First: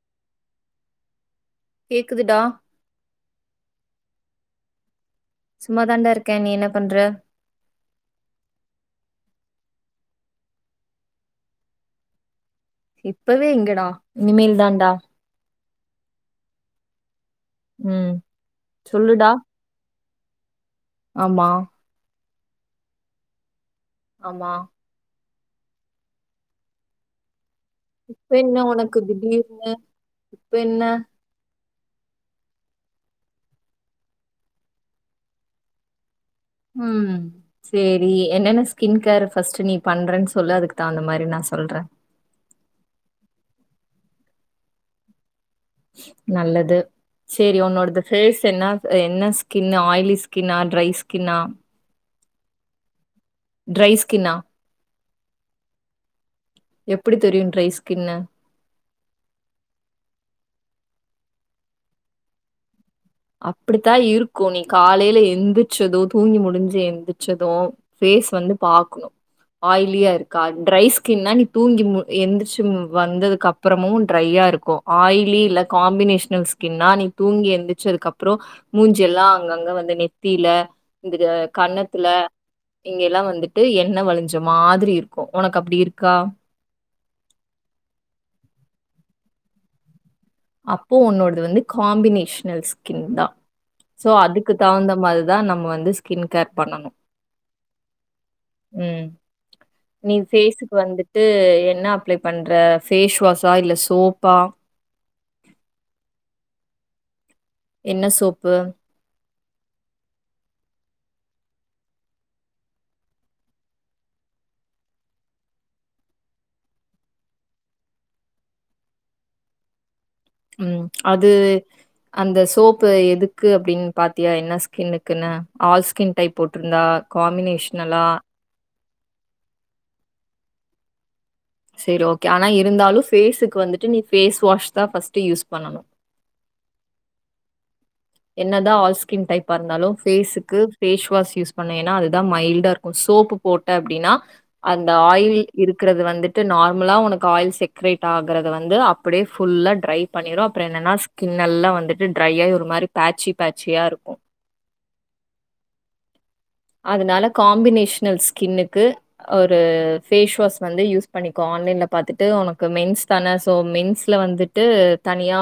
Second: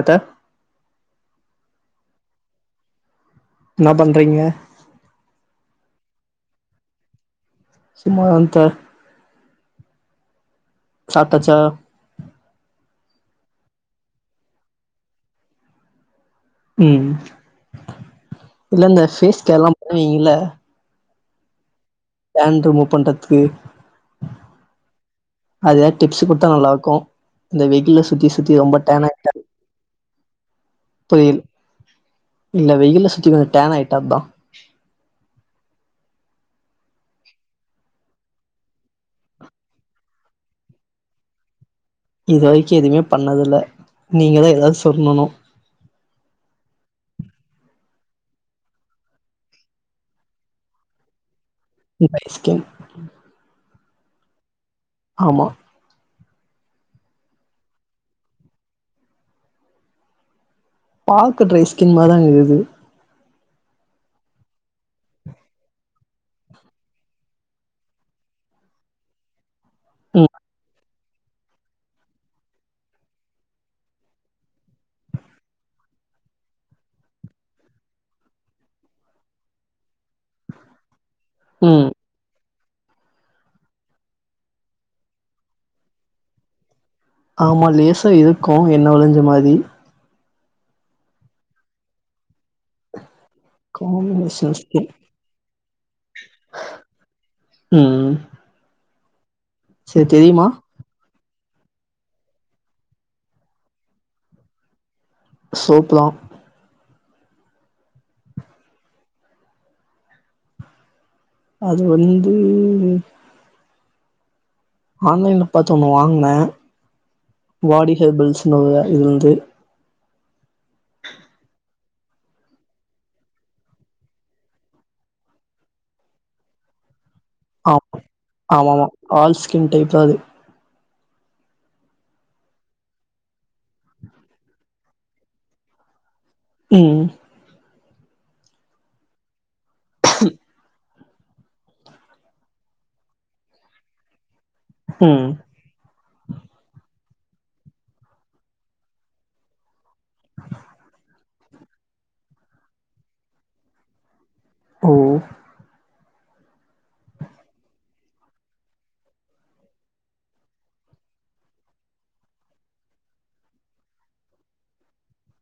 அத்த கேக்குதுடா என்ன பண்றீங்க சும்மா தான்டா இருக்கே நீ என்ன பண்ற சும்மாதா த்த சாப்ட்டாச்சா இப்பவே எங்கடா இனிமேல் தான்டா ம் ம் இதுலா இந்த சொல்லுடா ஃபேஸ் கேர்ல்லா பண்ணுவீங்கல்ல ஆமா டேன் ரிமூவ் பண்றத்துக்கு ஆமா அது எதாது டிப்ஸ் குடுத்தா நல்லா இருக்கு இந்த வெயி யிலே சுத்தி இப்ப சுத்தி என்ன ரொம்ப உனக்கு டேன் ஆயிட்டே திடீர்னு இப்ப என்ன புரியல இல்ல வெயில்ல சுத்தி கொஞ்சொ டேன் ஆயிட்டா அதா ம் சோரி என்னென்ன ஸ்கின் கேர் ஃபஸ்ட் நீ பண்றன் சொல்லு அதுக்கு தகுந்த மாரி நா சொல்றே இது வரைக்கு எதுவுமே பண்ணதில்ல நீங்கதா எதாவ் சொல்லணு நல்லது சரி உன்னோடது ஃபேஸ் என்ன அ என்ன ஸ்கின்னு ஆயிலி ஸ்கின்னா ட்ரை ஸ்கின்னா [unintelligible] ட்ரை ஸ்கின்னா ஆமா எப்டி தெரியு ட்ரை ஸ்கின்னு பாக்க ட்ரை ஸ்கின் மாரிதாருக்குது அப்டித்தா இருக்கும் நீ காலையில எந்திரச்சதும் தூங்கி முடிஞ்சு எந்திரிச்சதும் ஃபேஸ் வந்து பாக்கணும் ஆய்லியா ம் இருக்கா ட்ரை ஸ்கின்னா நீ தூங்கி மு எந்திரிச்சி வந்ததுக்கப்பறமு ட்ரையாருக்கு ஆயிலே இல்ல காம்பினேஷனல்ஸ் கின்னா நீ தூங்கி எந்தி ச்சதுக்கப்புறோ மூஞ்சியெல்லா அங்கங்க வந்து நெத்தில இந்த க ம் கன்னத்துல இங்கெல்லா வந்துட்டு எண்ண வழிஞ்ச மாதிரி இருக்கு உனக்கு அப்டி இருக்கா ஆமா லேசா இருக்கு எண்ண வழுஞ்ச மாரி அப்போ உன்னோடது வந்து காம்பினேஷனல் ஸ்கின் தா சோ அதுக்கு காம்பினேஷன் ஸ்கின் தகுந்த மார்தா நம்ம வந்து ஸ்கின் கேர் பண்ணனு ம் ம் சரி நீ தெரியுமா ஃபேஸுக்கு வந்துட்டு என்ன அப்ளே பண்ற ஃபேஸ் வாஷா இல்ல சோப்பா சோப்பு தா என்ன சோப்பு அது வந்து ஆன்லைன்ல பாத்து ஒன்னு வாங்குனே பாடி ஹெர்பல்ஸ்னு வ ஒரு இது ம் அது அந்த சோப்பு எதுக்கு அப்டின்னு பாத்தியா என்ன ஸ்கின்னுக்குன்னு ஆல் ஸ்கின் டைப் போட்டிருந்தா காம்பினேஷ்னலா ஆம ஆமா ஆல் ஸ்கின் டைப்தா அது சரி ஓகே ஆனா இருந்தாலும் ஃபேஸுக்கு வந்துட்டு நீ ஃபேஸ் வாஷ் தா ஃபர்ஸ்ட் யூஸ் பண்ணணும் ம் என்னதா ஆல் ஸ்கின் டைப்பா இருந்தாலும் ஃபேஸுக்கு ஃபேஸ் வாஷ் யூஸ் பண்ண ஏன்னா அதுதா மைல்டா இருக்கும் சோப்பு போட்ட அப்டின்னா அந்த ம் ஆயில் இருக்கிறது வந்துட்டு நார்மலா உனக்கு ஆயில் செக்ரேட் ஆகுறது வந்து அப்டியே ஃபுல்லா ட்ரை பண்ணிடும் அப்புற என்னன்னா ஸ்கின்ல்லா வந்துட்டு ட்ரைையாயி ஒரு மாரி பேச்சி பேச்சியா இருக்கும் ஓ அதனால காம்பினேஷனல் ஸ்கின்னுக்கு ஒரு ஃபேஸ் வாஷ் வந்து யூஸ் பண்ணிக்கோ ஆன்லைன்ல பாத்துட்டு உனக்கு மென்ஸ் தான சோ மென்ஸ்ல வந்துட் டு தனியா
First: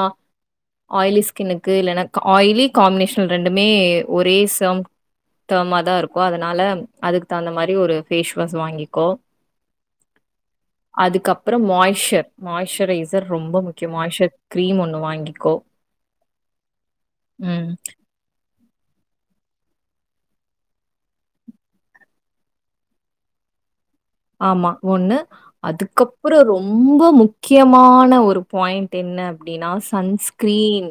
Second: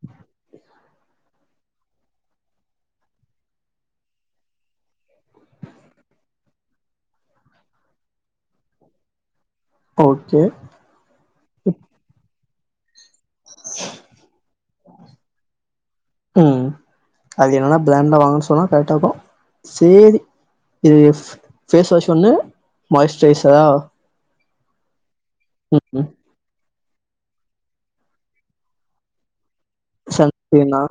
ஆயிலி ஸ்கின்னுக்கு இல்லனா ஆயிலி காம்மினேஷன் ரெண்டுமே ஒரே சேம் தா மா தா இருக்கு அதனால அதுக்கு தகுந்த மாரி ஒரு ஃபேஸ் வாஷ் வாங்கிக்கோ ஓகே அதுக்கப்புறம் மாய்ஸர் மாய்ஸ்சரைசர் ரொம்ப முக்கியம் மாய்ஸர் கிரீம் ஒண்ணு வாங்கிக்கோ ம் அது ம். என்னன்னா ஃபிராண்டா வாங்க சொன்னா கரெக்டா இருக்கு சேரி இது ஃபேஸ் வாஷ் ஒன்னு மாய்ஸ்டுரைசரா ஆமா ஒண்ணு அதுக்கப் அப்புறம் ரொம்ப முக்கியமான ஒரு ஃபாயிண்ட் என்னா அப்படின்னா ஸ் சன்ஸ் ஸ்கிரீனா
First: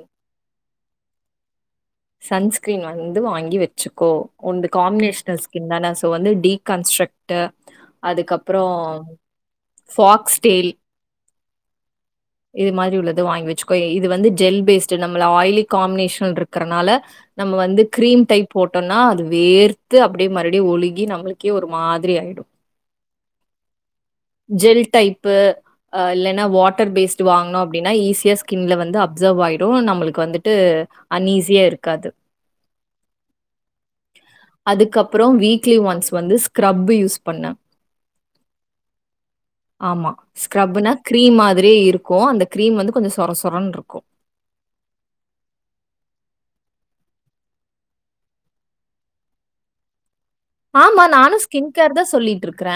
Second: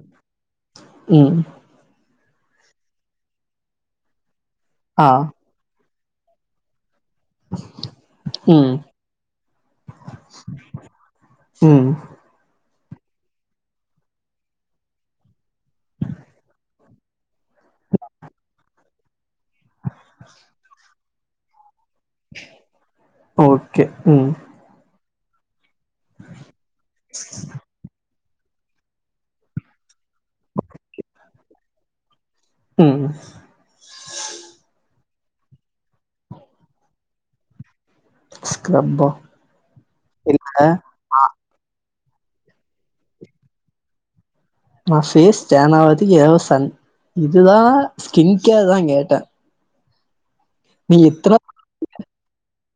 ம் சன்ஸ்கிரீன வந்து வாங்கி வச்சுக்கோ ஒன்து ஆ காம்மினேஷனல் ஸ் இந்தனா சோ வந்து டீ கன்ஸ்ட்ரக்ட் டு ம் அதுக்கப்புறம் ஃபாக்ஸ் டெயில் ம் இது மாரி உள்ளத வாங்கி வச்சுக்கோ இது வந்து ஜெல் ஃபேஸ்டு நம்மள ஆயிலி காம்மினேஷன் இருக்கிறனால நம்ம வந்து கிரீம் டைப் போட்டோனா அது வேர்த்து அப்படியே மறுபடி ஒழுகி நம்மளுக் கே ஒரு மாதிரி ஆயிடும் ஓகே ம் ஜெல் டைப்பு அ இல்லன்னா வாட்டர் ஃபேஸ்ட் வாங்கனோ அப் ப்டினா ஈஸியா ஸ்கின்ல வந்து அப்சர்வ் ஆயிடும் நம்மளுக்கு வந்துட்டு அன்ஈஸியா இருக்காது ம் அதுக்கப்புறம் வீக்லி ஒன்ஸ் வந்து ஸ்கிரப்பு யூஸ் பண்ணு ஸ்க்ரப்பா ஆமா இல்ல ஸ்கரப்னா கிரீம் மாதிரியே இருக் கு அந்த கிரீம் வந்து கொஞ்சோ சொர சொரன்னு இருக்கும் நான் ஃபேஸ் ஸ்டேன் ஆகுதுக்கு ஏதவ சன் இதுவா ஸ்கின் கேர் தான் கேட்டேன் ஆமா நானும் ஸ்கின் கேர் தான் சொல்லிட்டு இருக்கற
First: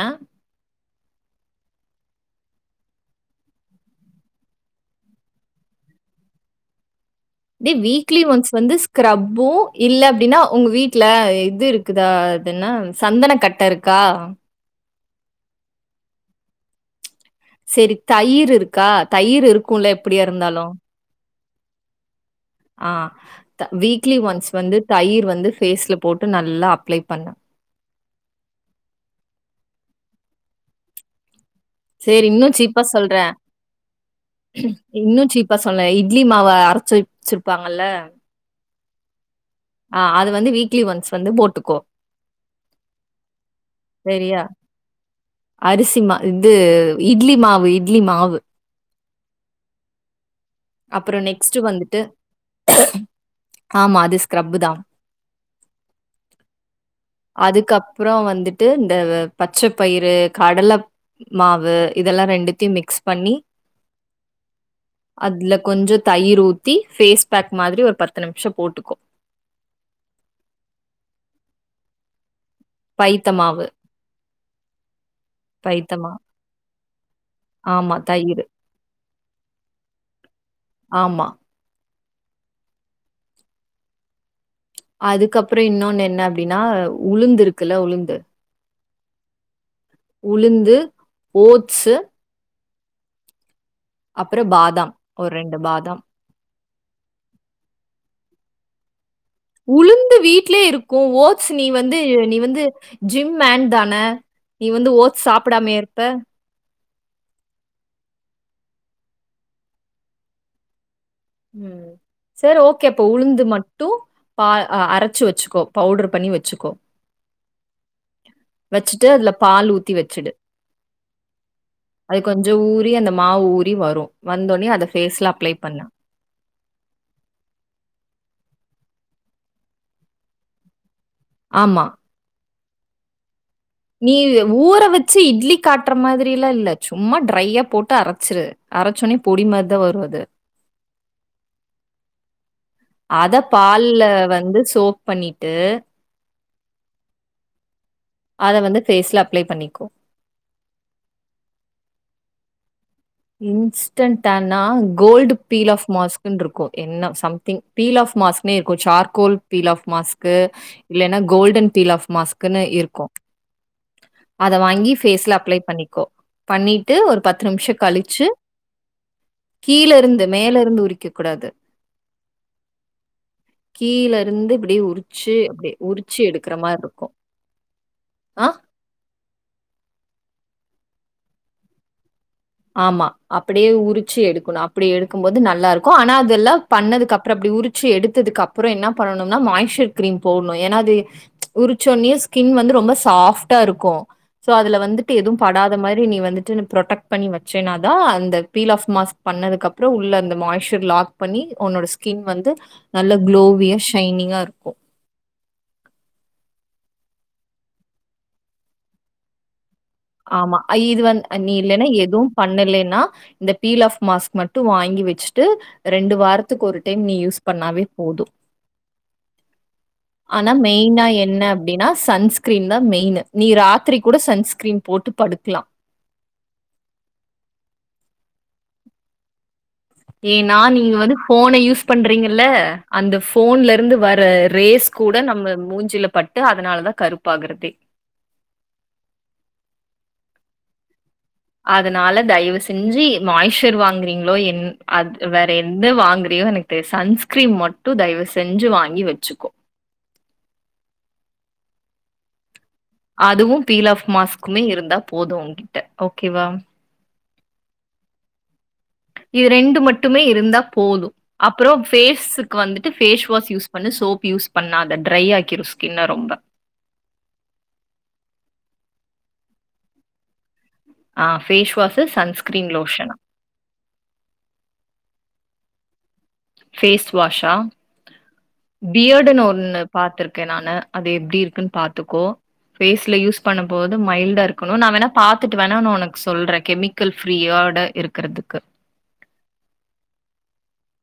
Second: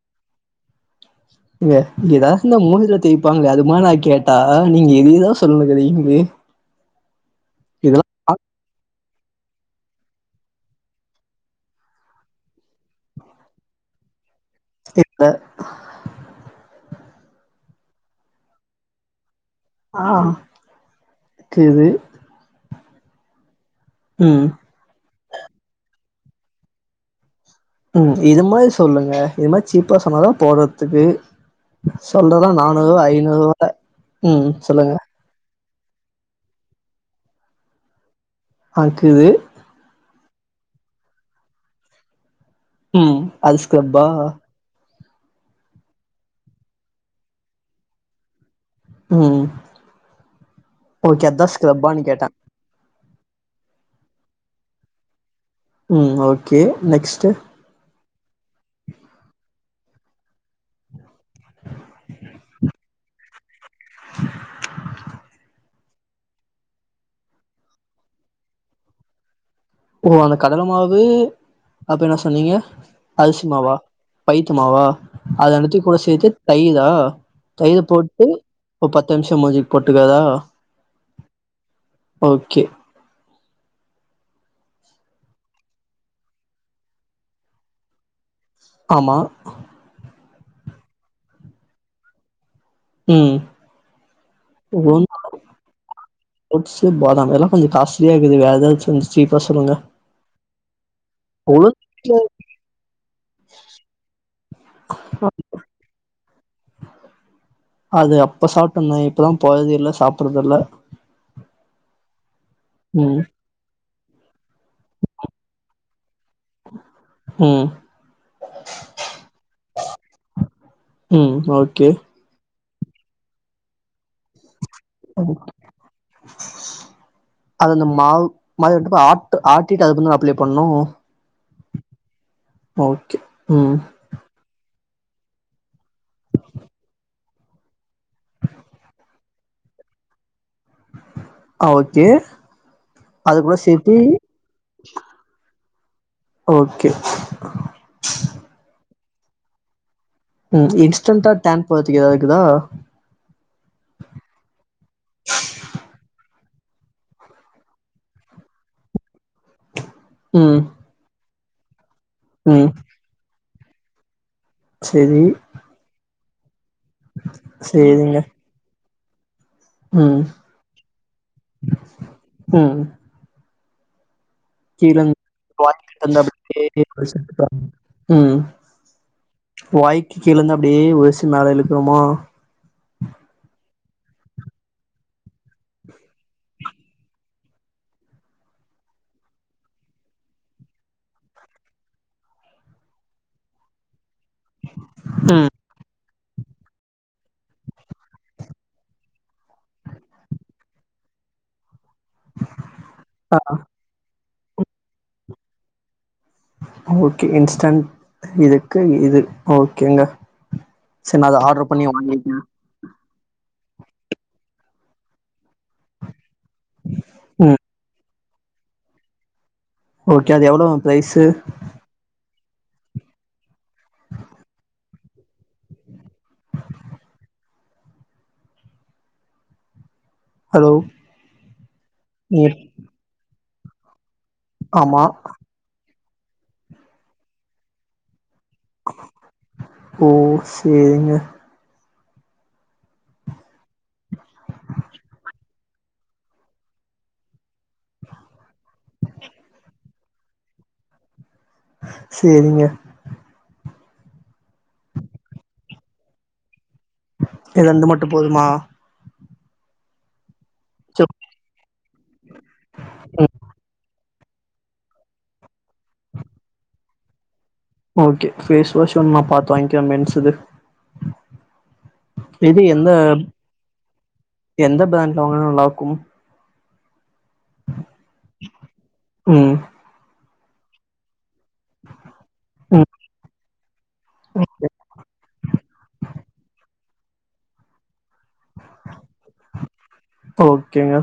இங்க ஏதாச்சுனா இந்த மூஞ்சில தேய்பாங்கல்ல அது மாரி நா கேட்டா நீங்க என்னனமோ சொல்லுறீங்க இது வீக்லி ஒன்ஸ் வந்து ஸ்க்ரப்பும் இல்ல அப்டின்னா உங்க வீட்ல இது இருக்குதா அதென்ன சந்தன கட்டை இருக்கா இப்ப சரி தயிர் இருக்கா தயிர் இருக் குல ஆ எப்படியா இருந்தாலு இது ஆ த வீக்லி ம் ஒன்ஸ் வந்து தயிர் வந்து ஃபேஸ்ல போட்டு நல்லா அப்ளை பண்ணு ம் இது மாரி சொல்லுங்க இது மாரி சீப்பாக சொன்னாதா போடறதுக்கு சரி சொல்றத இன்னும் சீப்பா நானூறு சொல்றேன். ஐநூறு ரூவால ம் சொல்லுங்க இப்ப சொன்ன இட்லி மாவை அரைச்சு வச் வச்சிருப்பாங்கல்ல ஆ கீது ஆ அது வந்து வீக்லி ஒன்ஸ் வந்து போட்டுக்கோ ம் அது ஷ்கிரப் சரியா அரிசி மா இது இட்லி மாவு இட்லி மாவு ம் அப்புறம் ஓகே அதா நெக்ஸ்ட் வந்துட்டு ஸ்கிரப்பானு கேட்டே ஆமா அது ஸ்கரப்பு தா ம் ஓகே நெக்ஸ்ட் அதுக்கப்புறம் வந்துட்டு இந்த பச்சை பயிறு கடலைப் மாவு இதல்லா ரெண்டுத்தியும் மிக்ஸ் பண்ணி அதுல கொஞ்சோ தயிர் ஊத்தி ஃபேஸ் பேக் மாதிரி ஒரு பத்து நிம்ஷம் போட்டுகோ ஓ அந்த கடல மாவு அப்ப என்ன சொன்னீங்க பைத்தமாவு பைத்துமாவா அத ரெண்டுதியு கூட மாவு. சேத்து தயிரா தயிரு ஆமா போட்டு தயிரு. ஒரு பத்து மூஞ்சுக்கு போட்டுகறதா ஆமா ஓகே அதுக்கப்றம் இன்னொன்னு என்ன அப்டின்னா உளுந்து இருக்குல உளுந்து ஆமா உளுந்து ஓட்சு ம் அப்றம் பாதாம் ஒரு ரெண்டு பாதாம் ஓட்சு பாதாம் எல்லாம் கொஞ்சோ காஸ்ட்லியா இருக்குது வேற எதாச்சும் உளுந்து வீட்லயே இருக்கும் ஓட்ஸ் நீ உளுந்து வந்து வீட்ல நீ வந்து ஜிம் மேன் தானே நீ வந்து ஓட்ஸ் சாப்டாமையா இருப்ப அது அப்ப சாப்ட்டுந்தே இப்பதான் போறது இல்ல் சாப்றது இல்ல ம் சரி ஓகே அப்ப ம் உளுந்து மட்டும் பா அரச்சு வச்சுகோ பவுடர் பண்ணி வச் சுக்கோ ம் வச்ட்டு அதுல பால் ஊத்தி வச்சுடு ம் ஓகே அது கொஞ்சோ ஊறி அந்த மாவு ஊறி வரும் வந்தோனே அத ஃபேஸ்ல அப்ளே பண்ணு [inaudible] அது அந்த மாவு மாரிருக்கப்ப ஆட் ஆட்டிட்டு அதுந்து அப்ளை பண்ணு ஆமா ஓகே ம் நீ ஊற வச்சு இட்லி காட்டுற மாதிரிலா இல்ல சும்மா டிரையா போட்டு அரைச்சுரு அரைச்சோன்னே பொடி மாரிதா வரு அது ஆ ஓகே அத அது கூட சேத்தி பால்ல வந்து சோப் பண்ணிட்டு ஓகே அத வந்து ஃபேஸ்ல அப்ளே பண்ணிக்கோ ம் இன்ஸ்டன்டா டேன் போறதுக்கு ஏதாதுக்குதா இன்ஸ்டன்ட்டானா கோல்டு பீல் ஆஃப் மாஸ்குனு இருக்கும் என்ன சம்திங் பீல் ஆஃப் மாஸ்க்னே இருக்கும் சார்கோல் பீல் ஆஃப் மாஸ்க் க்கு ம் இல்லன்னா கோல்டன் பீல் ஆப் மாஸ்க்கன்னு ம் இருக்கும் அத வாங்கி சரி ஃபேஸ்ல அப்ளை பண்ணிக்கோ பண்ணிட்டு ஒரு பத்து நிமிஷம் கழிச் சரிங்க ம் கீழருந்து மேலருந்து உரிக்கக் கூடாது ம் கீழருந்து இப்டி கீழருந்து மாரி வாங்கிட்டு இருக்கும். [inaudible] ஆ ம் வாய்க்கு கீழருந்து அப்டியே வெச்சி மேல இழுக்குறோமா ஆமா அப்டியே உரிச்சு எடுக்கணு அப்டி எடுக்கும்போது நல்லாருக்கு ஆனா அதெல்லா பண்ணதுக்கப்புற இப்டி உரிச்சு எடுத்ததுக்கப்புற என்ன பண்ணனும்னா மாயிஸ்சர் க்ரீம் போட்ணு ஏன்னா அது உரிச்சோன்னே ஸ்கின் வந்து ரொம்ப சாஃப்ட்டா இருக்கு சோ அதுல வந்துட்டு எதுவு ம் படாத மாரி நீ வந்துட்டு ப்ரொடெக்ட் பண்ணி வச்சேன்னா தா அந்த பீல் ஆஃப் மாஸ்க் பண்ணதுக்கப்புற உள்ள அந்த மாய்சர் லாக் பண்ணி உன்னோட ஸ்கின் வந்து நல்ல ஆ குளோவியா ஷைனிங்கா இருக் ஓகே இன்ஸ்டன் இதுக்கு இது ஓகேங்க ஆமா ஆ இது சரி வந் நான் அத நீ ஆர்டர் பண்ணி இல்லன்னா எதுவும் வாங்கிக்கிறேன் பண்ணலேன்னா இந்த பீல் ஆஃப் மாக்ஸ் மட்டு வாங்கி வச்சுட்டு ரெண்டு வாரத் துக்கு ஒரு டைம் நீ யூஸ் ம் பண்ணாவே போது ஓகே அது ஆனா எவ்வளோ மெயினா ப்ரைஸு என்ன அப்டின்னா சன்ஸ்கிரீன் தா மெயினு நீ ராத்திரி கூட சன்ஸ்கிரீன் போட்டு படுக்கலா ஏன்னா ஹலோ நீங்க வந்து ஃபோன யூஸ் பண்றீங்கல்ல நீங்க அந்த ஃபோன்ல இருந்து வர ரேஸ் ஆமா கூட நம்ம மூஞ்சில பட்டு அதனாலதா கருப்பாகறதே ஓ செரிங்க அதனால தயவு செஞ்சு மாய்ஷர் வாங்குறீங்களோ என் அ வே ம் எந்த வாங்குறீயோ எனக் தெரி சன்ஸ்கிரீம் மட்டு தயவு செஞ்சு வாங்கி வச்சுக்கோ சேரிங்க அதுவும் பீல் ஆஃப் மாஸ்க்குமே இருந்தா போது உங்கிட்ட ஓகேவா இது ரெண்டு மட்டு போதுமா இது ரெண்டு மட்டுமே இருந்தா போது சரி அப்புற ஃபேஸுக்கு வந்துட்டு ஃபேஸ் வாஷ் யூஸ் பண்ணு சோப் யூஸ் பண்ணாத ட்ரை ஆக்கிரு ஸ்கின்ன ரொம்ப ஓகே ஃபேஸ் வாஷ் ஒன் நா பாத்து வாங்கிக்கிற மென்ஸ் இது ஆ ஃபேஸ் வாஷு இது சன்ஸ்கிரீன் எந்த லோஷனா எந்த ப்ராண்ட்ல வாங்குனா நல்லாருக்கும் ஃபேஸ் வாஷா பியர்டுனு ம். ஒன்னு பாத்துருக்க நானு அது எப்டி இருக்குன்னு பாத்துக்கோ ம். ஃபேஸ்ல யூஸ் பண்ணும் போது மைல்டா இருக்கணு நா வேணா பாத்துட்டு வேணா நா ஒனக்கு சொல்றே கெமிக் க்கல் ஃப்ரீயோட இருக்கறதுக்கு தோ ஓக்கேங்க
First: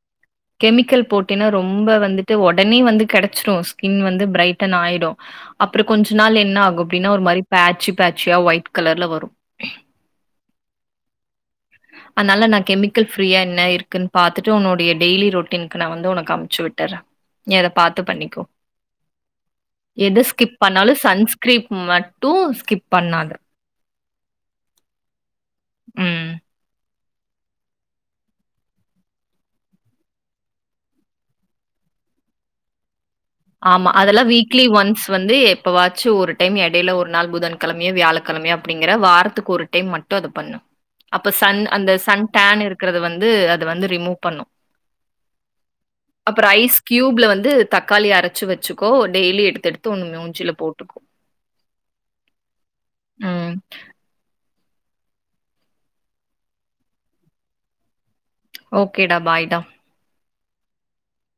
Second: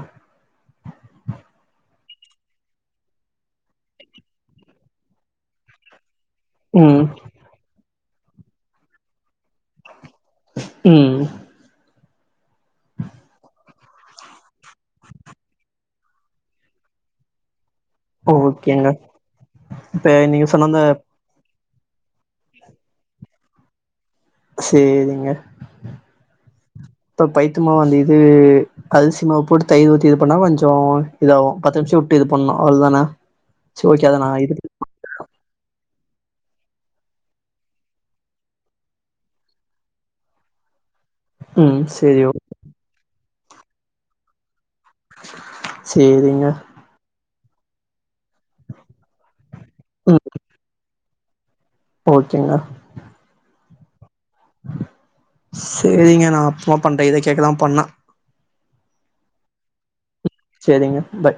கெமிக்கல் போட்டுனா ரொம்ப வந்துட்டு ஒடனே வந்து கெடைச்சிரு ஸ்கின் வந்து ப்ரைட்டன் ஆயிடூ அப்றோ கொஞ்ச நாள் என்ன ஆகூ ம். அப்டின்னா ஒரு மாரி பேஜ் பேஜ்சியா ஒயிட் கலர்ல வரு ம் அன்னால நா கெமிக்கல் ஃப்ரீயா என்ன இருக்குன் பாத்துட்டு உன்னுடைய டெய்லி ரொட்டீன்க்கு நா வந்து உனக்கு அம்ச்சு விட்டுற நீ அத பாத்து பண்ணிக்கோ ஓகேங்க. இப்ப எது நீங்க ஸ்கிப் சொன்ன அந்த பண்ணாலு சன்ஸ் கிரீப் மட்டு ஸ்கிப் பண்ணாத சேரிங்க ம் அக்கா பயித்தமாவு அந்த இது அரிசிமாவு போட்டு தயிர் ஊத்தி இது பண்ணா கொஞ்சோ இதாவு பத்து நிமிஷ விட்டு இது பண்ணு அவ்ளோதானே ஆமா அதெல்லா வீக்லி ஒன்ஸ் வந்து எப்பவாச்சு ஒரு டைம் எடையில ஒரு நாள் புதன்கிழமையோ வியாழக்கிழமையோ அப்டிங்கற வாரத்துக்கு ஒரு டைம் மட்டு அத பண்ணு அப்ப சன் ம். அந்த சரி சன் ஓ டேன் இருக்கறத வந்து அது வந்து ரிமூவ் பண்ணு அப்ப சேரிங்க. ஐஸ் கியூப்ல வந்து தக்காளி அரைச் சு வச்சுக்கோ டெய்லி எடுத்து எடுத்து ஒண்ணு மூஞ்சில போட்டுக்கோ ஓக்கேங்க ம் செரிங்க நா அப்பமா பண்றே இத கேக்கதா பண்ணா ஓக்கேடா பாய்டா செரிங்க ப